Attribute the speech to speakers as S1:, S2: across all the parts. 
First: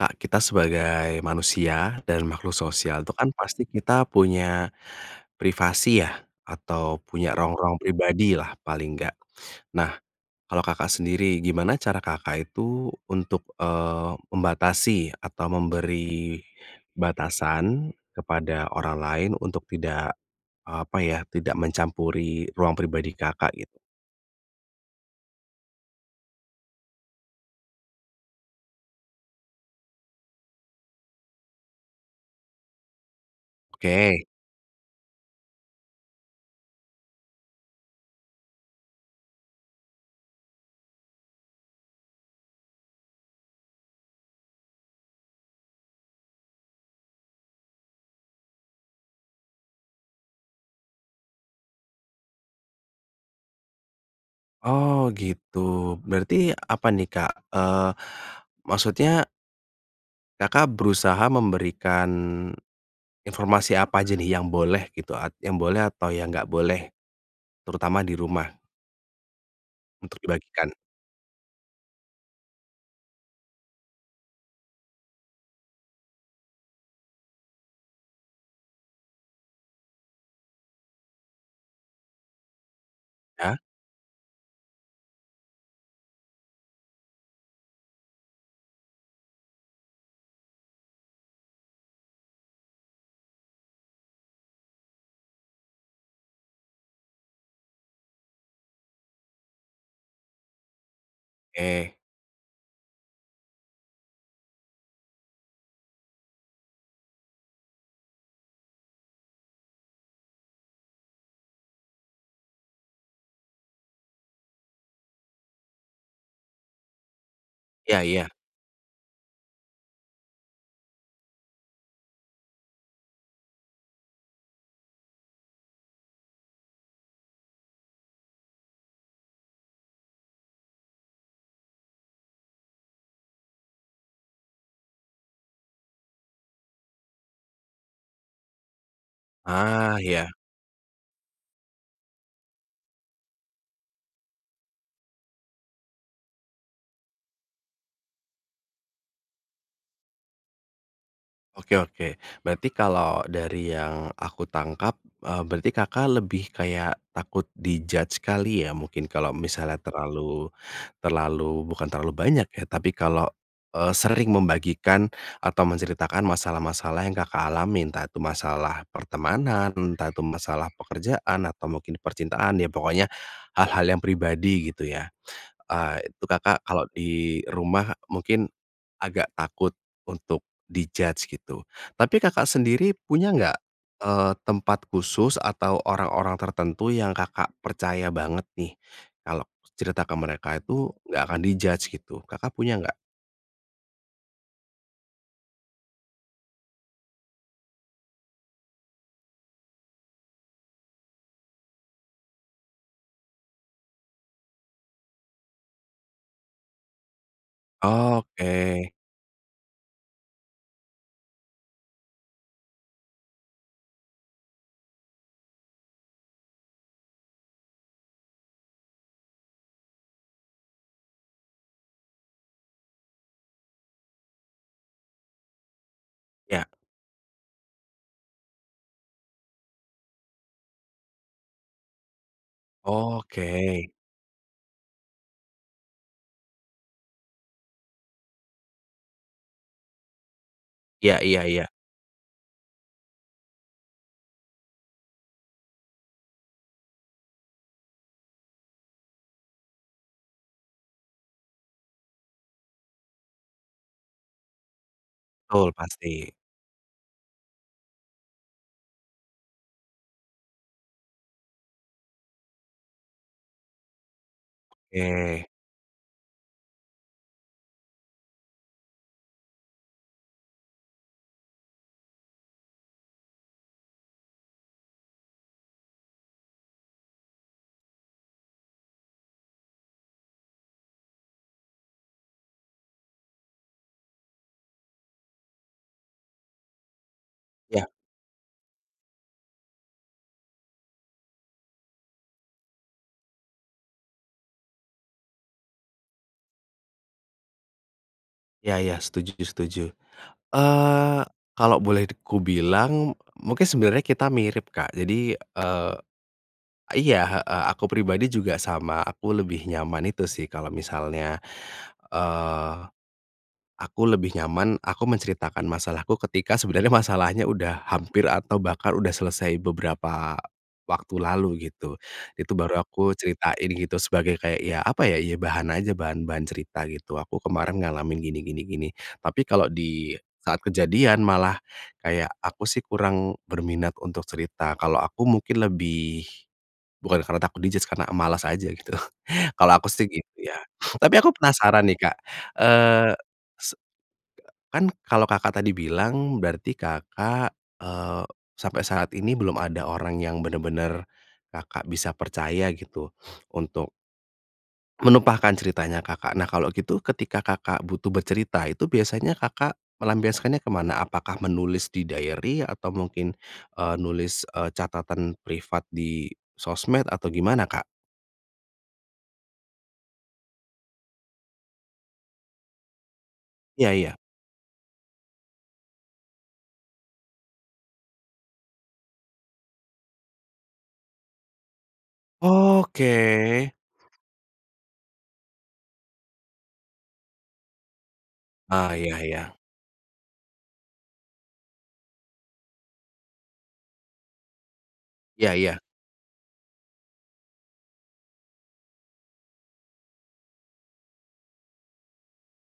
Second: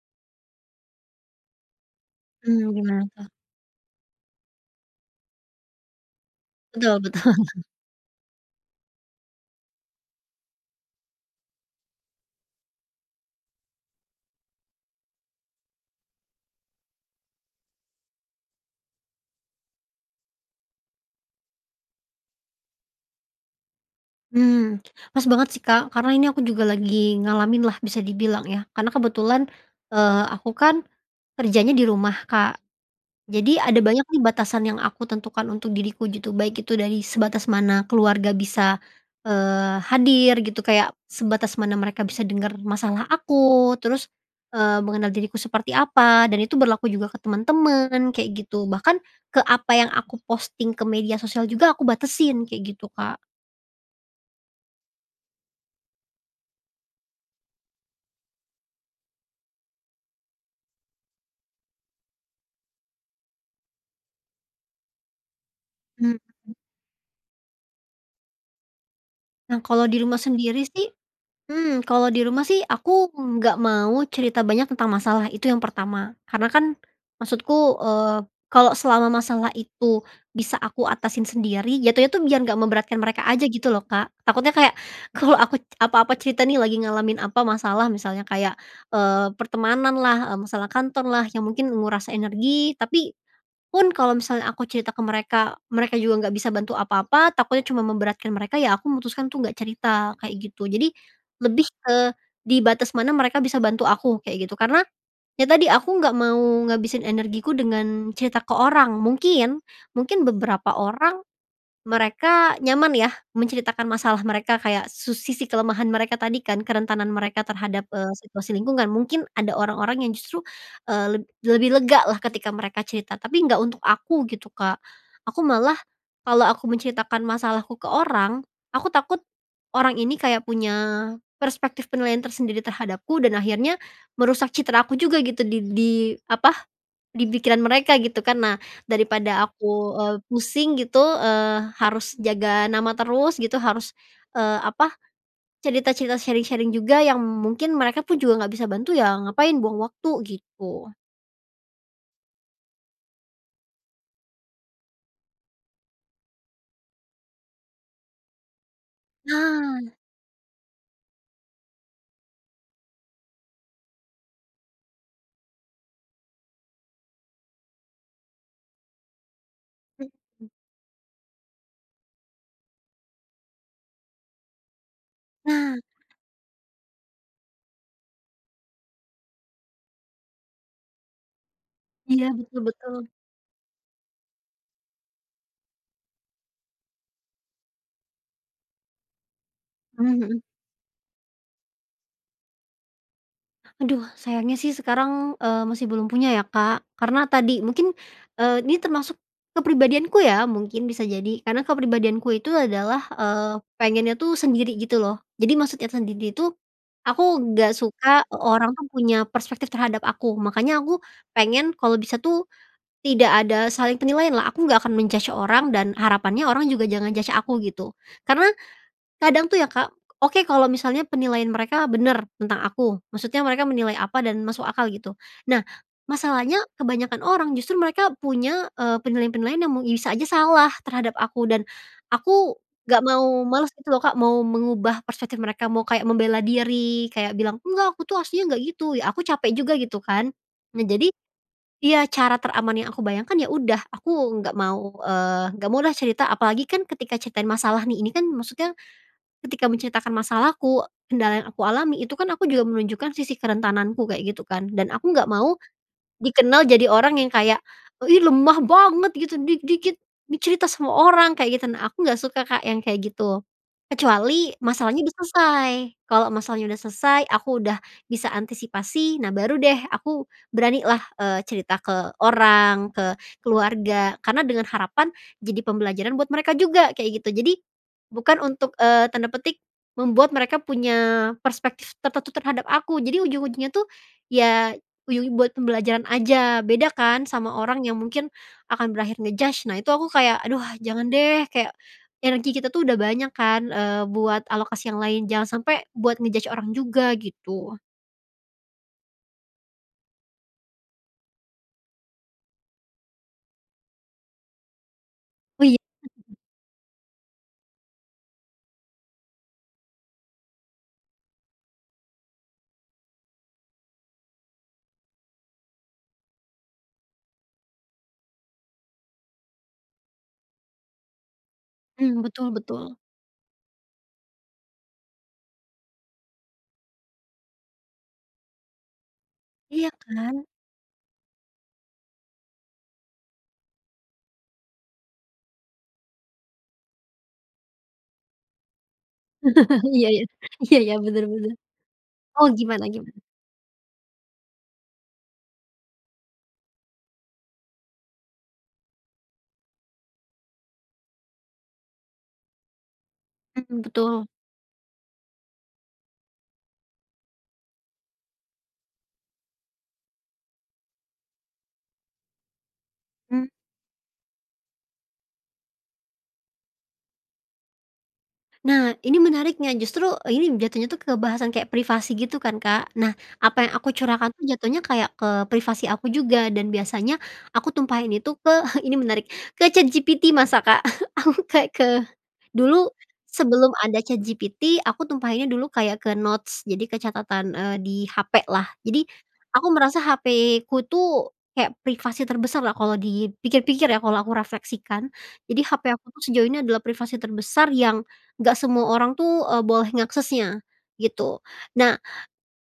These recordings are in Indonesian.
S1: Kak, kita sebagai manusia dan makhluk
S2: Mmm, gimana
S1: sosial itu
S2: tuh?
S1: kan pasti kita punya privasi ya? Atau
S2: Betul-betul.
S1: punya ruang-ruang pribadilah paling enggak, nah kalau Kakak sendiri gimana cara Kakak itu untuk, eee, membatasi atau memberi, batasan kepada orang lain untuk tidak, eee, apa ya tidak mencampuri ruang pribadi Kakak gitu?
S2: Mmm, pas banget sih, Kak, karena ini aku juga lagi ngalamin lah bisa dibilang ya karena kebetulan, eee, aku kan, kerjanya di rumah, Kak, jadi ada banyak nih
S1: Oke.
S2: batasan yang aku tentukan untuk diriku gitu baik itu dari sebatas mana keluarga bisa, eee, hadir gitu kayak sebatas mana mereka bisa dengar masalah aku terus, eee, mengenal diriku seperti apa? Dan itu berlaku juga ke teman-teman kayak gitu bahkan, ke apa yang aku posting ke media sosial juga aku batasin kayak gitu, Kak.
S1: Oh gitu berarti apa nih, Kak? Eee, maksudnya Kakak berusaha memberikan, informasi apa aja nih yang boleh gitu at yang boleh atau
S2: Mmm,
S1: yang enggak
S2: mhm.
S1: boleh, terutama di rumah
S2: Nah kalau di rumah
S1: untuk
S2: sendiri
S1: dibagikan.
S2: sih, mmm, kalau di rumah sih aku nggak mau cerita banyak tentang masalah itu yang pertama karena kan, maksudku, eee, kalau selama masalah itu bisa aku atasin sendiri jatuhnya itu biar gak memberatkan mereka aja
S1: Iya.
S2: gitu loh, Kak, takutnya kayak kalau aku apa-apa cerita nih lagi ngalamin apa masalah misalnya kayak, eee, pertemananlah, eee, masalah kantorlah yang mungkin menguras energi tapi, pun kalau misalnya aku cerita ke mereka mereka juga nggak bisa bantu apa-apa takutnya cuma memberatkan mereka ya aku memutuskan tuh nggak cerita kayak gitu jadi, lebih
S1: Oke.
S2: ke di batas mana mereka bisa bantu aku kayak gitu karena, ya tadi aku gak mau ngabisin energiku dengan cerita ke orang mungkin mungkin beberapa orang, mereka nyaman ya menceritakan masalah mereka kayak su sisi kelemahan mereka tadi kan kerentanan mereka terhadap,
S1: Iya
S2: eee,
S1: iya.
S2: situasi lingkungan mungkin ada orang-orang yang justru, eee, leb lebih legalah ketika mereka cerita tapi nggak untuk aku gitu, Kak, aku malah, kalau aku menceritakan masalahku ke orang, aku takut, orang ini kayak punya perspektif penilaian tersendiri terhadapku dan akhirnya merusak citra aku juga gitu di di apa? Di pikiran mereka gitu kan nah daripada aku,
S1: Ah,
S2: eee,
S1: Iya.
S2: pusing gitu, eee, harus jaga nama terus gitu harus, eee, apa? Cerita-cerita sharing-sharing juga yang mungkin mereka pun juga nggak bisa bantu ya ngapain buang waktu gitu.
S1: Oke oke berarti kalau dari yang aku tangkap, eee, berarti Kakak lebih kayak takut di-judge kali ya? Mungkin kalau misalnya
S2: Nah.
S1: terlalu, terlalu bukan terlalu banyak ya tapi kalau, eee, sering membagikan atau menceritakan masalah-masalah yang Kakak alamin entah itu masalah pertemanan entah itu
S2: Mhm.
S1: masalah pekerjaan atau mungkin percintaan ya pokoknya hal-hal yang pribadi gitu ya,
S2: Nah.
S1: eee, itu Kakak kalau di rumah mungkin, agak takut untuk di-judge gitu tapi
S2: Iya
S1: Kakak
S2: betul
S1: sendiri
S2: betul.
S1: punya nggak, eee, tempat khusus atau orang-orang tertentu yang Kakak percaya banget nih kalau cerita ke
S2: Mmm, mhm.
S1: mereka itu nggak akan di-judge gitu Kakak punya nggak?
S2: Aduh sayangnya sih sekarang, eee, masih belum punya ya, Kak, karena tadi mungkin, eee, ini termasuk, kepribadianku ya mungkin bisa jadi karena kepribadianku itu adalah, eee, pengennya tuh sendiri gitu loh jadi maksudnya sendiri itu, aku gak suka orang
S1: Oke.
S2: tuh punya perspektif terhadap aku makanya aku pengen kalau bisa tuh, tidak ada saling penilaian lah aku gak akan men-judge orang dan harapannya orang juga jangan judge aku gitu karena, kadang tuh ya, Kak, oke kalau misalnya penilaian mereka bener tentang aku maksudnya mereka menilai apa dan masuk akal gitu, nah masalahnya
S1: Iya.
S2: kebanyakan orang justru mereka punya, eee, penilaian-penilaian yang mu bisa aja salah terhadap aku dan, aku gak
S1: Oke.
S2: mau males gitu loh, Kak, mau mengubah perspektif mereka mau kayak membela diri kayak bilang, "Enggak aku tuh aslinya gak gitu" ya aku capek juga gitu kan, nah jadi
S1: Ya iya-iya.
S2: iya cara teraman yang aku bayangkan ya udah aku nggak mau, eee, gak mau deh cerita apalagi kan ketika ceritain masalah nih ini kan maksudnya, ketika menceritakan masalahku kendala yang aku alami itu kan aku juga menunjukkan sisi kerentananku kayak gitu kan dan aku gak mau,
S1: Betul, pasti.
S2: dikenal jadi orang yang kayak, "Ih, lemah banget gitu dikit-dikit dicerita sama orang" kayak gitu nah aku gak suka, Kak, yang kayak gitu, kecuali masalahnya udah
S1: Oke.
S2: selesai, kalau masalahnya udah selesai aku udah bisa antisipasi nah baru deh aku beranilah, eee, cerita ke orang, ke keluarga karena dengan harapan jadi pembelajaran buat mereka juga kayak gitu jadi, bukan untuk, eee, tanda petik membuat mereka punya perspektif tertentu terhadap aku jadi ujung-ujungnya tuh, ya uju buat pembelajaran aja beda kan sama orang
S1: Iya.
S2: yang mungkin, akan berakhir nge-judge nah itu aku kayak, "Aduh jangan deh," kayak, energi kita tuh udah banyak kan, eee, buat alokasi yang lain jangan sampai buat nge-judge orang juga gitu.
S1: Iya iya setuju setuju, eee, kalau boleh d kubilang mungkin sebenarnya kita mirip, Kak, jadi,
S2: Oh iya.
S1: eee, iya, heeh, aku pribadi juga sama aku lebih nyaman itu sih kalau misalnya, eee, aku lebih nyaman aku menceritakan masalahku ketika sebenarnya masalahnya udah hampir atau bahkan udah selesai beberapa waktu lalu gitu,
S2: Mmm, betul
S1: itu baru
S2: betul.
S1: aku ceritain gitu sebagai kayak ya apa ya? Ya bahan aja bahan-bahan cerita gitu, "Aku kemarin ngalamin gini gini gini," tapi kalau
S2: Iya
S1: di
S2: kan?
S1: saat kejadian malah kayak aku sih kurang berminat untuk cerita kalau aku mungkin lebih, bukan karena takut di-judge karena malas aja gitu kalau aku sih
S2: Iya iya,
S1: gitu ya.
S2: iya iya
S1: Tapi
S2: bener
S1: aku
S2: bener,
S1: penasaran nih, Kak,
S2: oh gimana
S1: eee,
S2: gimana?
S1: se kan kalau Kakak tadi bilang berarti Kakak, eee, sampai saat ini belum ada orang yang benar-benar Kakak bisa percaya gitu
S2: Mhm,
S1: untuk
S2: betul.
S1: menumpahkan ceritanya Kakak nah kalau gitu ketika Kakak butuh bercerita itu biasanya Kakak, melampiaskannya ke mana? Apakah menulis di diary atau mungkin,
S2: Mmm.
S1: eee, nulis, eee, catatan privat di sosmed atau gimana, Kak?
S2: Nah ini menariknya justru ini jatuhnya tuh ke bahasan kayak privasi gitu kan, Kak, nah apa yang
S1: Iya
S2: aku
S1: iya.
S2: curahkan tuh jatuhnya kayak ke privasi aku juga dan biasanya aku tumpahin itu ke ini menarik ke ChatGPT masa, Kak, aku kayak ke, dulu sebelum
S1: Oke.
S2: ada ChatGPT aku tumpahinnya dulu kayak ke notes jadi ke catatan, eee, di hapelah
S1: Oh
S2: jadi,
S1: iya iya.
S2: aku merasa hapeku tuh kayak privasi terbesarlah kalau dipikir-pikir ya kalau aku refleksikan
S1: Iya
S2: jadi
S1: iya.
S2: hape aku tuh sejauh ini adalah privasi terbesar yang nggak semua orang tuh, eee, boleh ngaksesnya, gitu nah,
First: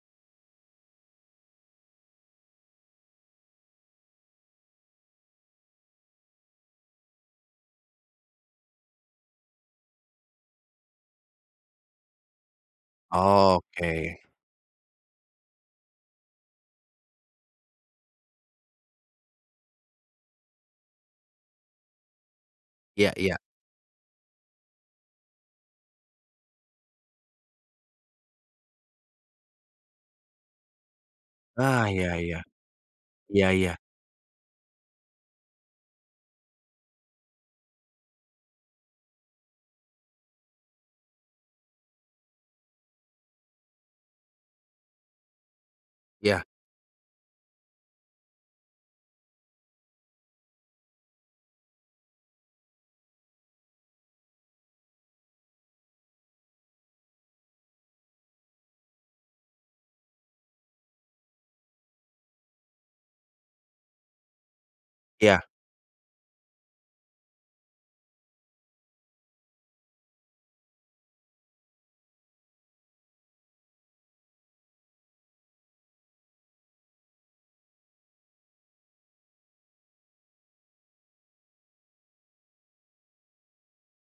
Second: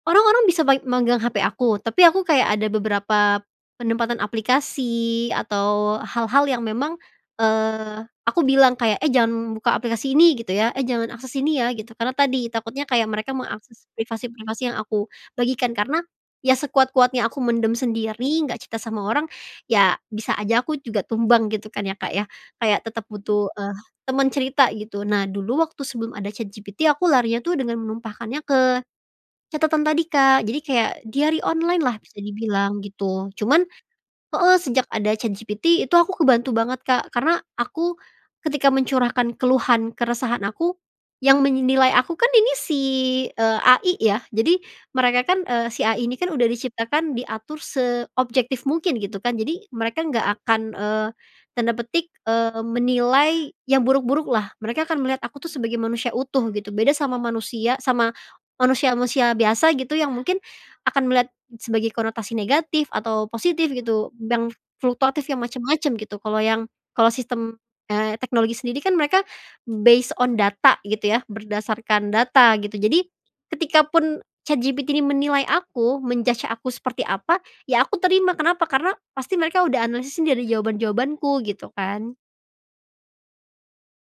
S2: orang-orang bisa bai megang hape aku tapi aku kayak ada beberapa, penempatan aplikasi atau hal-hal yang memang, eee, aku bilang kayak, "Eh, jangan buka aplikasi ini gitu ya," "eh, jangan akses ini ya" gitu karena tadi takutnya kayak mereka mengakses
S1: Oke.
S2: privasi-privasi yang aku bagikan karena, ya sekuat-kuatnya aku mendem sendiri gak cerita sama orang, ya bisa aja aku juga tumbang gitu kan ya, Kak, ya kayak tetap
S1: Iya iya.
S2: butuh, eee, teman cerita gitu nah dulu waktu sebelum ada ChatGPT aku larinya tuh dengan menumpahkannya ke catatan tadi, Kak, Jadi kayak diary online
S1: Nah
S2: lah
S1: iya
S2: bisa
S1: iya,
S2: dibilang gitu
S1: iya
S2: cuman
S1: iya.
S2: heeh, sejak ada ChatGPT itu aku kebantu banget, Kak, karena aku, ketika mencurahkan keluhan keresahan aku, yang menilai aku kan ini si, eee, AI ya? Jadi mereka kan, eee, si AI ini kan
S1: Iya.
S2: udah diciptakan diatur seobjektif mungkin gitu kan jadi mereka nggak akan, eee, tanda petik, eee, menilai yang buruk-buruklah mereka akan melihat aku tuh sebagai manusia utuh gitu beda sama manusia sama manusia manusia biasa gitu yang mungkin akan melihat sebagai konotasi negatif atau positif gitu dang fluktuatif yang
S1: Iya.
S2: macem-macem gitu kalau yang, kalau sistem, eee, teknologi sendiri kan mereka, based on data gitu ya berdasarkan data gitu jadi, ketika pun ChatGPT ini menilai aku men-judge aku seperti apa ya aku terima kenapa? Karena pasti mereka udah analisis ini dari jawaban-jawabanku gitu kan.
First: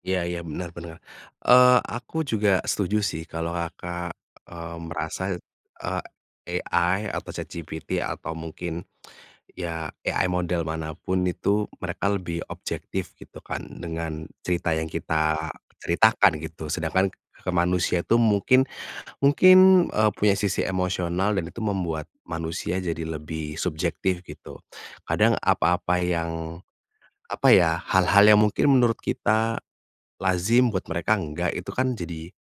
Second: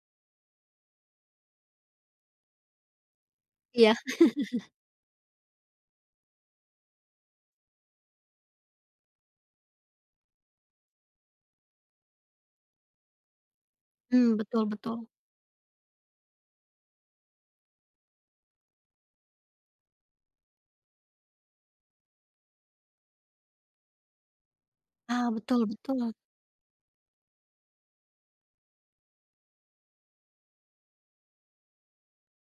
S1: Iya iya benar benar, eee, aku juga setuju sih kalau
S2: Iya.
S1: Kakak, eee, merasa, eee, AI atau ChatGPT atau mungkin, ya AI model mana pun itu mereka lebih objektif gitu kan dengan
S2: Mmm, betul
S1: cerita yang
S2: betul.
S1: kita ceritakan gitu sedangkan ke manusia itu mungkin mungkin, eee, punya sisi emosional dan itu membuat manusia jadi lebih subjektif gitu,
S2: Ah,
S1: kadang
S2: betul
S1: apa-apa
S2: betul.
S1: yang, apa ya? Hal-hal yang mungkin menurut kita, lazim buat mereka enggak itu kan jadi,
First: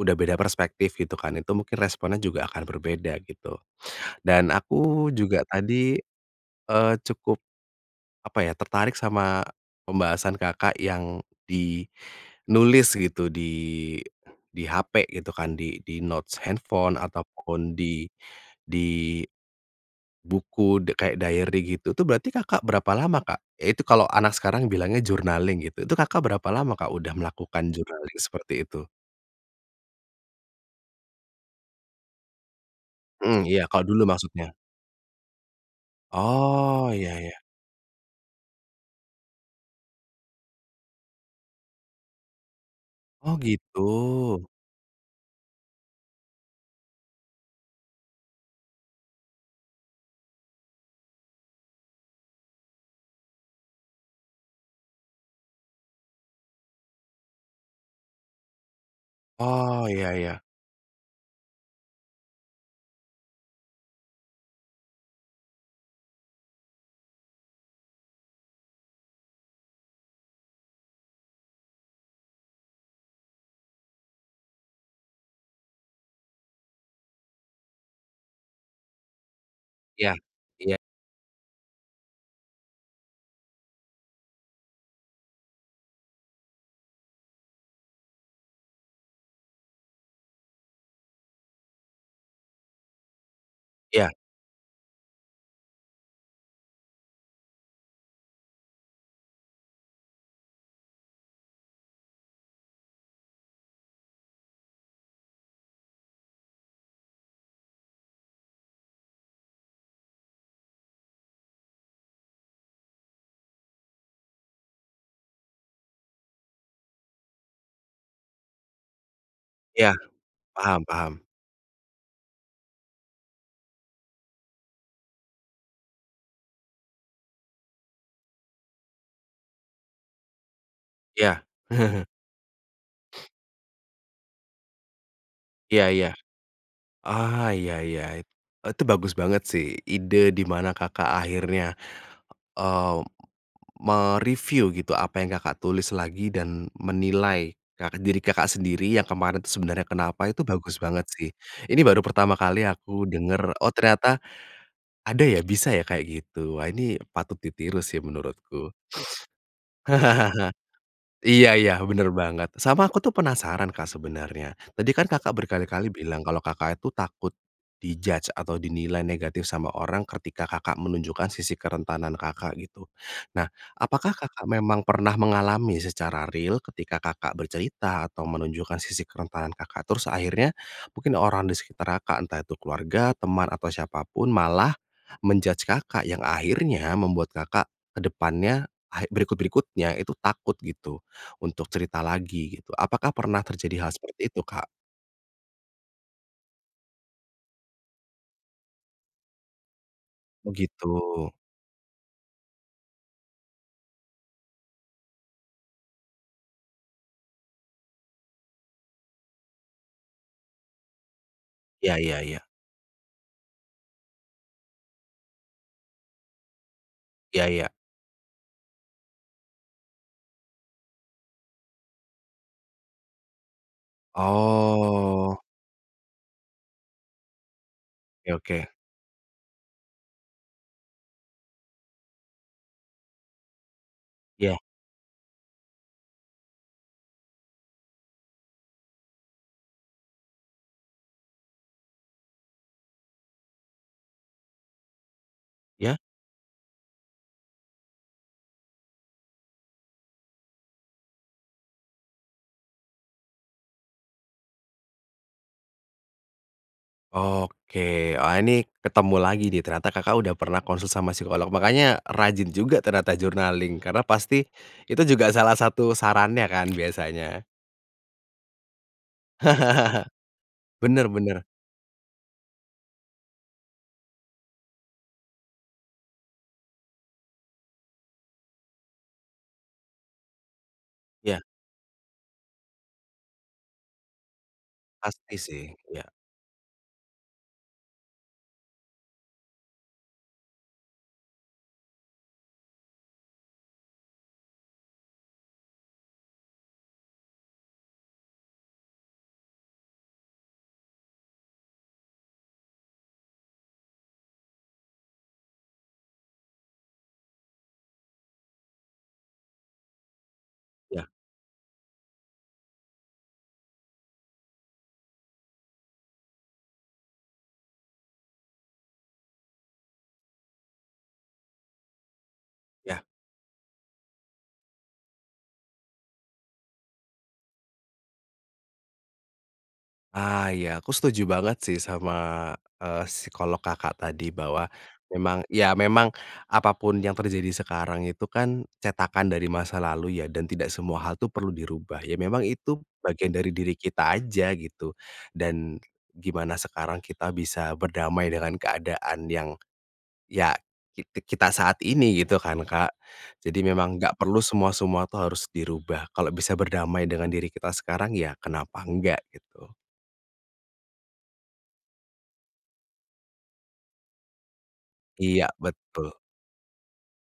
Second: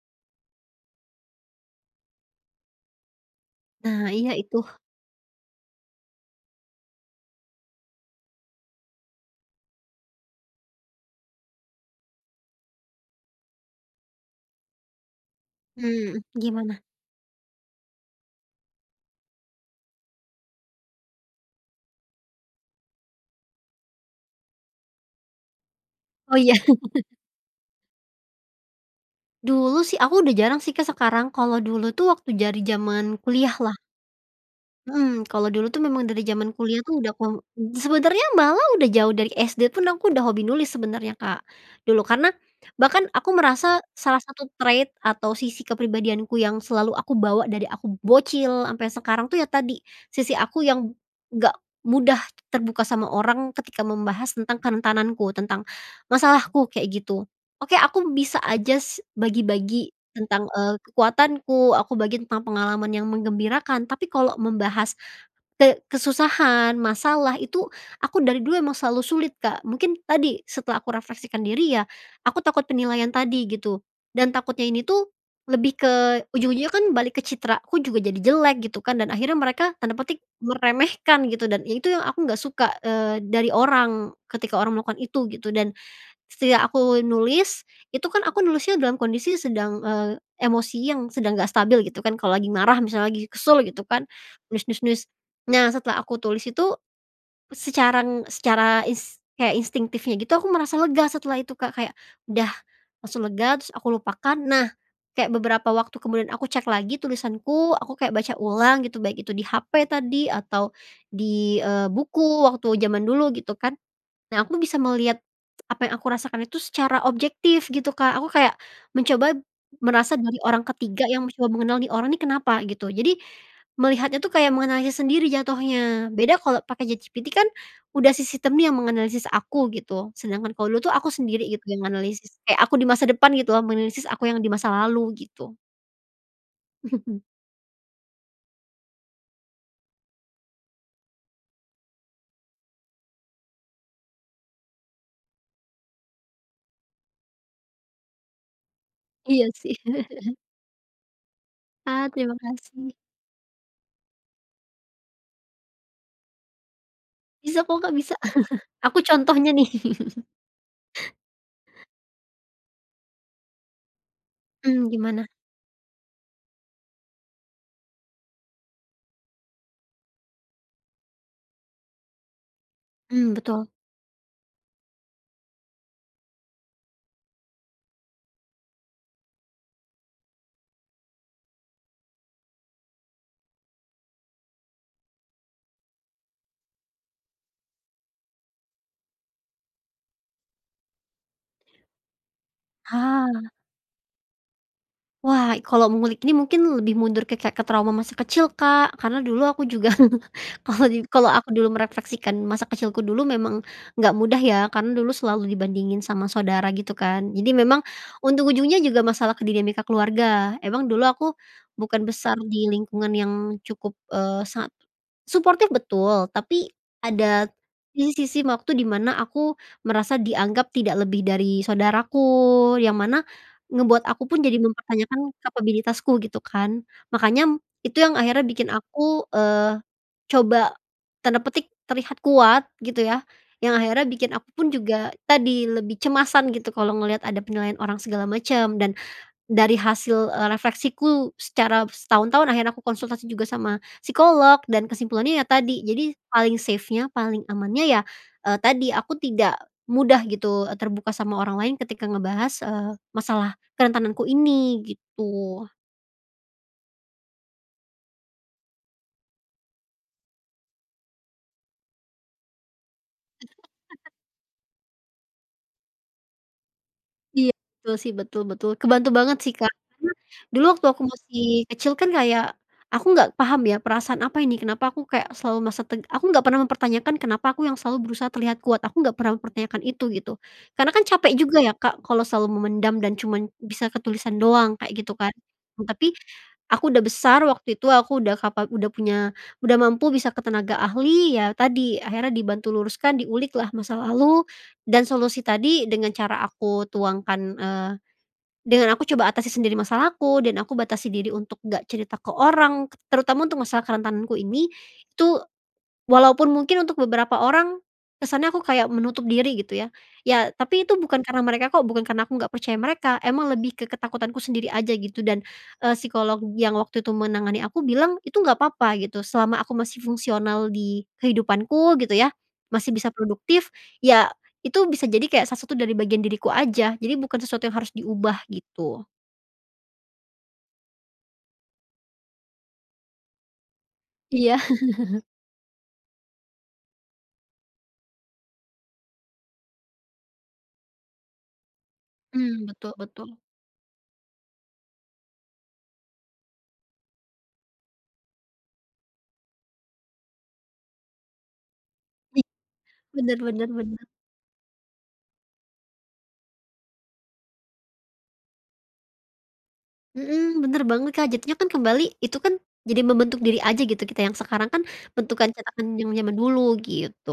S1: udah beda perspektif gitu kan itu mungkin responnya juga akan berbeda gitu,
S2: Nah iya
S1: dan
S2: itu.
S1: aku juga tadi, eee, cukup. Apa ya? Tertarik sama, pembahasan Kakak yang di nulis gitu di di hape gitu kan di di
S2: Mmm,
S1: notes
S2: gimana?
S1: handphone ataupun di di buku de kayak diary gitu itu berarti Kakak berapa lama, Kak? Iya itu kalo anak sekarang bilangnya journaling gitu itu Kakak
S2: Oh
S1: berapa
S2: iya.
S1: lama, Kak, udah melakukan journaling seperti itu?
S2: Dulu sih aku udah jarang sih, Kak, sekarang kalau dulu tuh waktu dari zaman
S1: Mmm,
S2: kuliah
S1: iya
S2: lah.
S1: kalo dulu maksudnya?
S2: Mmm, kalau dulu tuh memang dari zaman kuliah
S1: Oh
S2: tuh udah
S1: iya ya.
S2: aku sebenernya malah udah jauh dari SD pun aku udah hobi nulis sebenernya, Kak, dulu karena bahkan aku
S1: Oh
S2: merasa salah
S1: gitu.
S2: satu trade atau sisi kepribadianku yang selalu aku bawa dari aku bocil ampe sekarang tuh ya tadi, sisi aku yang, gak mudah terbuka sama orang ketika membahas tentang kerentananku tentang masalahku kayak gitu, oke aku bisa aja s
S1: Oh
S2: bagi-bagi
S1: iya iya.
S2: tentang, eee, kekuatanku, aku bagi tentang pengalaman yang menggembirakan tapi kalau membahas, te kesusahan, masalah, itu aku dari dulu emang selalu sulit, Kak, mungkin tadi setelah aku refleksikan diri ya, aku takut penilaian tadi gitu, dan takutnya ini tuh, lebih ke ujung-ujungnya kan balik ke citra aku juga jadi jelek gitu kan dan akhirnya mereka tanda
S1: Iya
S2: petik
S1: iya.
S2: meremehkan gitu dan itu yang aku nggak suka, eee, dari orang, ketika orang melakukan itu gitu dan, setidak aku nulis itu kan aku nulisnya dalam sedang, eee, emosi yang sedang nggak stabil gitu kan kalo lagi marah misalnya lagi kesel gitu kan
S1: Iya.
S2: nulis nulis nulis, nah setelah aku tulis itu, secara en secara is kayak instingtifnya gitu aku merasa lega setelah itu, Kak, kayak, udah langsung lega terus aku lupakan nah, kayak beberapa waktu kemudian aku cek lagi tulisanku aku kayak baca ulang gitu baik itu di hape tadi atau di, eee, buku waktu zaman dulu gitu kan, nah aku bisa melihat, apa yang aku rasakan itu secara objektif gitu, Kak, aku kayak mencoba,
S1: Iya,
S2: merasa jadi orang
S1: paham
S2: ketiga
S1: paham.
S2: yang mencoba mengenal nih orang ini kenapa? Gitu jadi, melihatnya tuh kayak menganalisis sendiri jatuhnya beda kalau pakai ChatGPT kan udah si sistem nih yang menganalisis aku gitu sedangkan kalau dulu tuh aku
S1: Iya.
S2: sendiri gitu yang menganalisis kayak aku di masa depan gitu loh menganalisis aku yang di masa lalu gitu.
S1: Iya iya, ah, iya iya. E itu bagus banget sih ide di mana Kakak akhirnya, eee, me-review gitu apa yang Kakak tulis lagi dan menilai ka diri Kakak sendiri yang kemarin tuh
S2: Iya sih.
S1: sebenarnya kenapa itu bagus banget sih ini baru
S2: Ah,
S1: pertama
S2: terima
S1: kali
S2: kasih.
S1: aku dengar oh ternyata, ada ya bisa ya kayak gitu wah ini patut
S2: Bisa kok,
S1: ditiru
S2: Kak,
S1: sih
S2: bisa
S1: menurutku.
S2: aku contohnya nih.
S1: Iya iya bener banget sama aku tuh penasaran, Kak, sebenarnya
S2: Mmm,
S1: tadi kan
S2: gimana?
S1: Kakak berkali-kali bilang kalau Kakak itu takut, di-judge atau dinilai negatif sama orang ketika Kakak menunjukkan sisi kerentanan Kakak gitu,
S2: Mmm,
S1: nah
S2: betul.
S1: apakah Kakak memang pernah mengalami secara real ketika Kakak bercerita atau menunjukkan sisi kerentanan Kakak terus akhirnya mungkin orang di sekitar Kakak entah itu keluarga, teman atau siapa pun malah, men-judge Kakak yang akhirnya membuat Kakak ke depannya ha berikut-berikutnya itu takut gitu untuk cerita lagi gitu apakah pernah
S2: Hah.
S1: terjadi hal seperti itu, Kak?
S2: Wah kalau mengulik ini mungkin lebih mundur ke kayak trauma masa kecil, Kak, karena dulu aku juga
S1: Oh
S2: kalau ni
S1: gitu.
S2: kalau aku dulu merefleksikan masa kecilku dulu memang nggak mudah ya karena dulu selalu dibandingin sama saudara gitu kan jadi memang untung ujungnya juga masalah ke dinamika keluarga emang dulu aku,
S1: Iya
S2: bukan
S1: iya
S2: besar
S1: iya.
S2: di lingkungan yang cukup, eee, sangat, suportif betul tapi,
S1: Iya
S2: ada,
S1: iya.
S2: di sisi waktu di mana aku merasa dianggap tidak lebih dari saudaraku yang mana, ngebuat aku pun jadi mempertanyakan
S1: Oh.
S2: kapabilitasku gitu kan, makanya itu yang
S1: Ya
S2: akhirnya bikin
S1: oke.
S2: aku, eee, coba, tanda petik terlihat kuat gitu ya yang akhirnya bikin aku
S1: Ya.
S2: pun juga tadi lebih cemasan gitu kalau ngelihat ada penilaian orang segala macam dan dari hasil, eee, refleksiku secara setahun-tahun akhirnya aku konsultasi juga sama psikolog dan kesimpulannya ya tadi
S1: Ya?
S2: jadi paling safe-nya paling amannya ya, eee, tadi aku tidak mudah gitu, eee, terbuka sama orang lain ketika ngebahas, eee, masalah kerentananku ini gitu.
S1: Oke wah ini ketemu lagi nih ternyata Kakak udah pernah konsul sama psikolog makanya rajin juga ternyata journaling karena pasti, itu juga salah satu sarannya kan biasanya.
S2: Iya betul sih betul betul kebantu banget sih, Kak, karena dulu waktu aku
S1: Bener
S2: masih
S1: bener.
S2: kecil kan kayak, aku nggak paham ya perasaan apa ini kenapa aku kayak selalu merasa teg aku nggak pernah mempertanyakan kenapa aku yang selalu berusaha terlihat kuat aku nggak pernah mempertanyakan itu gitu, karena kan capek
S1: Iya.
S2: juga ya, Kak, kalau selalu memendam dan cuman bisa ke tulisan doang kayak gitu kan,
S1: Pasti sih,
S2: mmm,
S1: iya.
S2: tapi aku udah besar waktu itu aku udah kapal udah punya udah mampu bisa ke tenaga ahli ya tadi akhirnya dibantu luruskan diuliklah masa lalu, dan solusi tadi dengan cara aku tuangkan, eee, dengan aku coba atasi sendiri masalahku dan aku batasi diri untuk nggak cerita ke orang terutama untuk masalah kerentananku ini tuh, walaupun mungkin untuk beberapa orang, kesannya aku kayak menutup diri gitu ya ya tapi itu
S1: Iya.
S2: bukan karena mereka kok bukan karena aku nggak percaya mereka emang lebih ke ketakutanku sendiri aja gitu dan, eee, psikolog yang waktu itu menangani aku bilang itu nggak apa-apa gitu selama aku masih fungsional di kehidupanku gitu ya, masih
S1: Iya.
S2: bisa produktif ya itu bisa jadi kayak salah satu dari bagian diriku aja jadi bukan sesuatu yang harus diubah gitu.
S1: Ah, iya aku setuju banget sih sama, eee, psikolog Kakak tadi
S2: Iya.
S1: bahwa, memang ya memang apa pun yang terjadi sekarang itu kan cetakan dari masa lalu ya? Dan tidak semua hal itu perlu dirubah ya memang
S2: Mmm,
S1: itu
S2: betul
S1: bagian
S2: betul.
S1: dari diri kita aja gitu, dan gimana sekarang kita bisa berdamai dengan keadaan yang, ya, ki kita saat ini gitu
S2: Iya,
S1: kan, Kak,
S2: bener
S1: jadi
S2: bener
S1: memang
S2: bener.
S1: nggak perlu semua-semua tuh harus dirubah kalau bisa berdamai dengan diri kita sekarang ya kenapa nggak gitu.
S2: Mhm, bener banget, Kak, jatuhnya kan kembali itu kan, jadi membentuk diri aja gitu kita yang sekarang kan bentukan
S1: Iya
S2: cetakan yang
S1: betul.
S2: jaman-jaman dulu gitu.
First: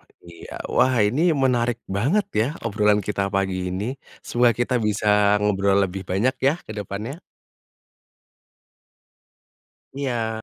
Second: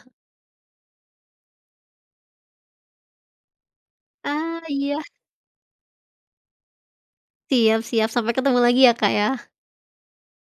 S1: Oh iya wah ini menarik banget ya obrolan kita pagi ini, semoga
S2: Ah,
S1: kita
S2: iya.
S1: bisa ngobrol lebih banyak ya ke depannya.
S2: Siap siap sampai ketemu lagi ya, Kak, ya.
S1: Iya.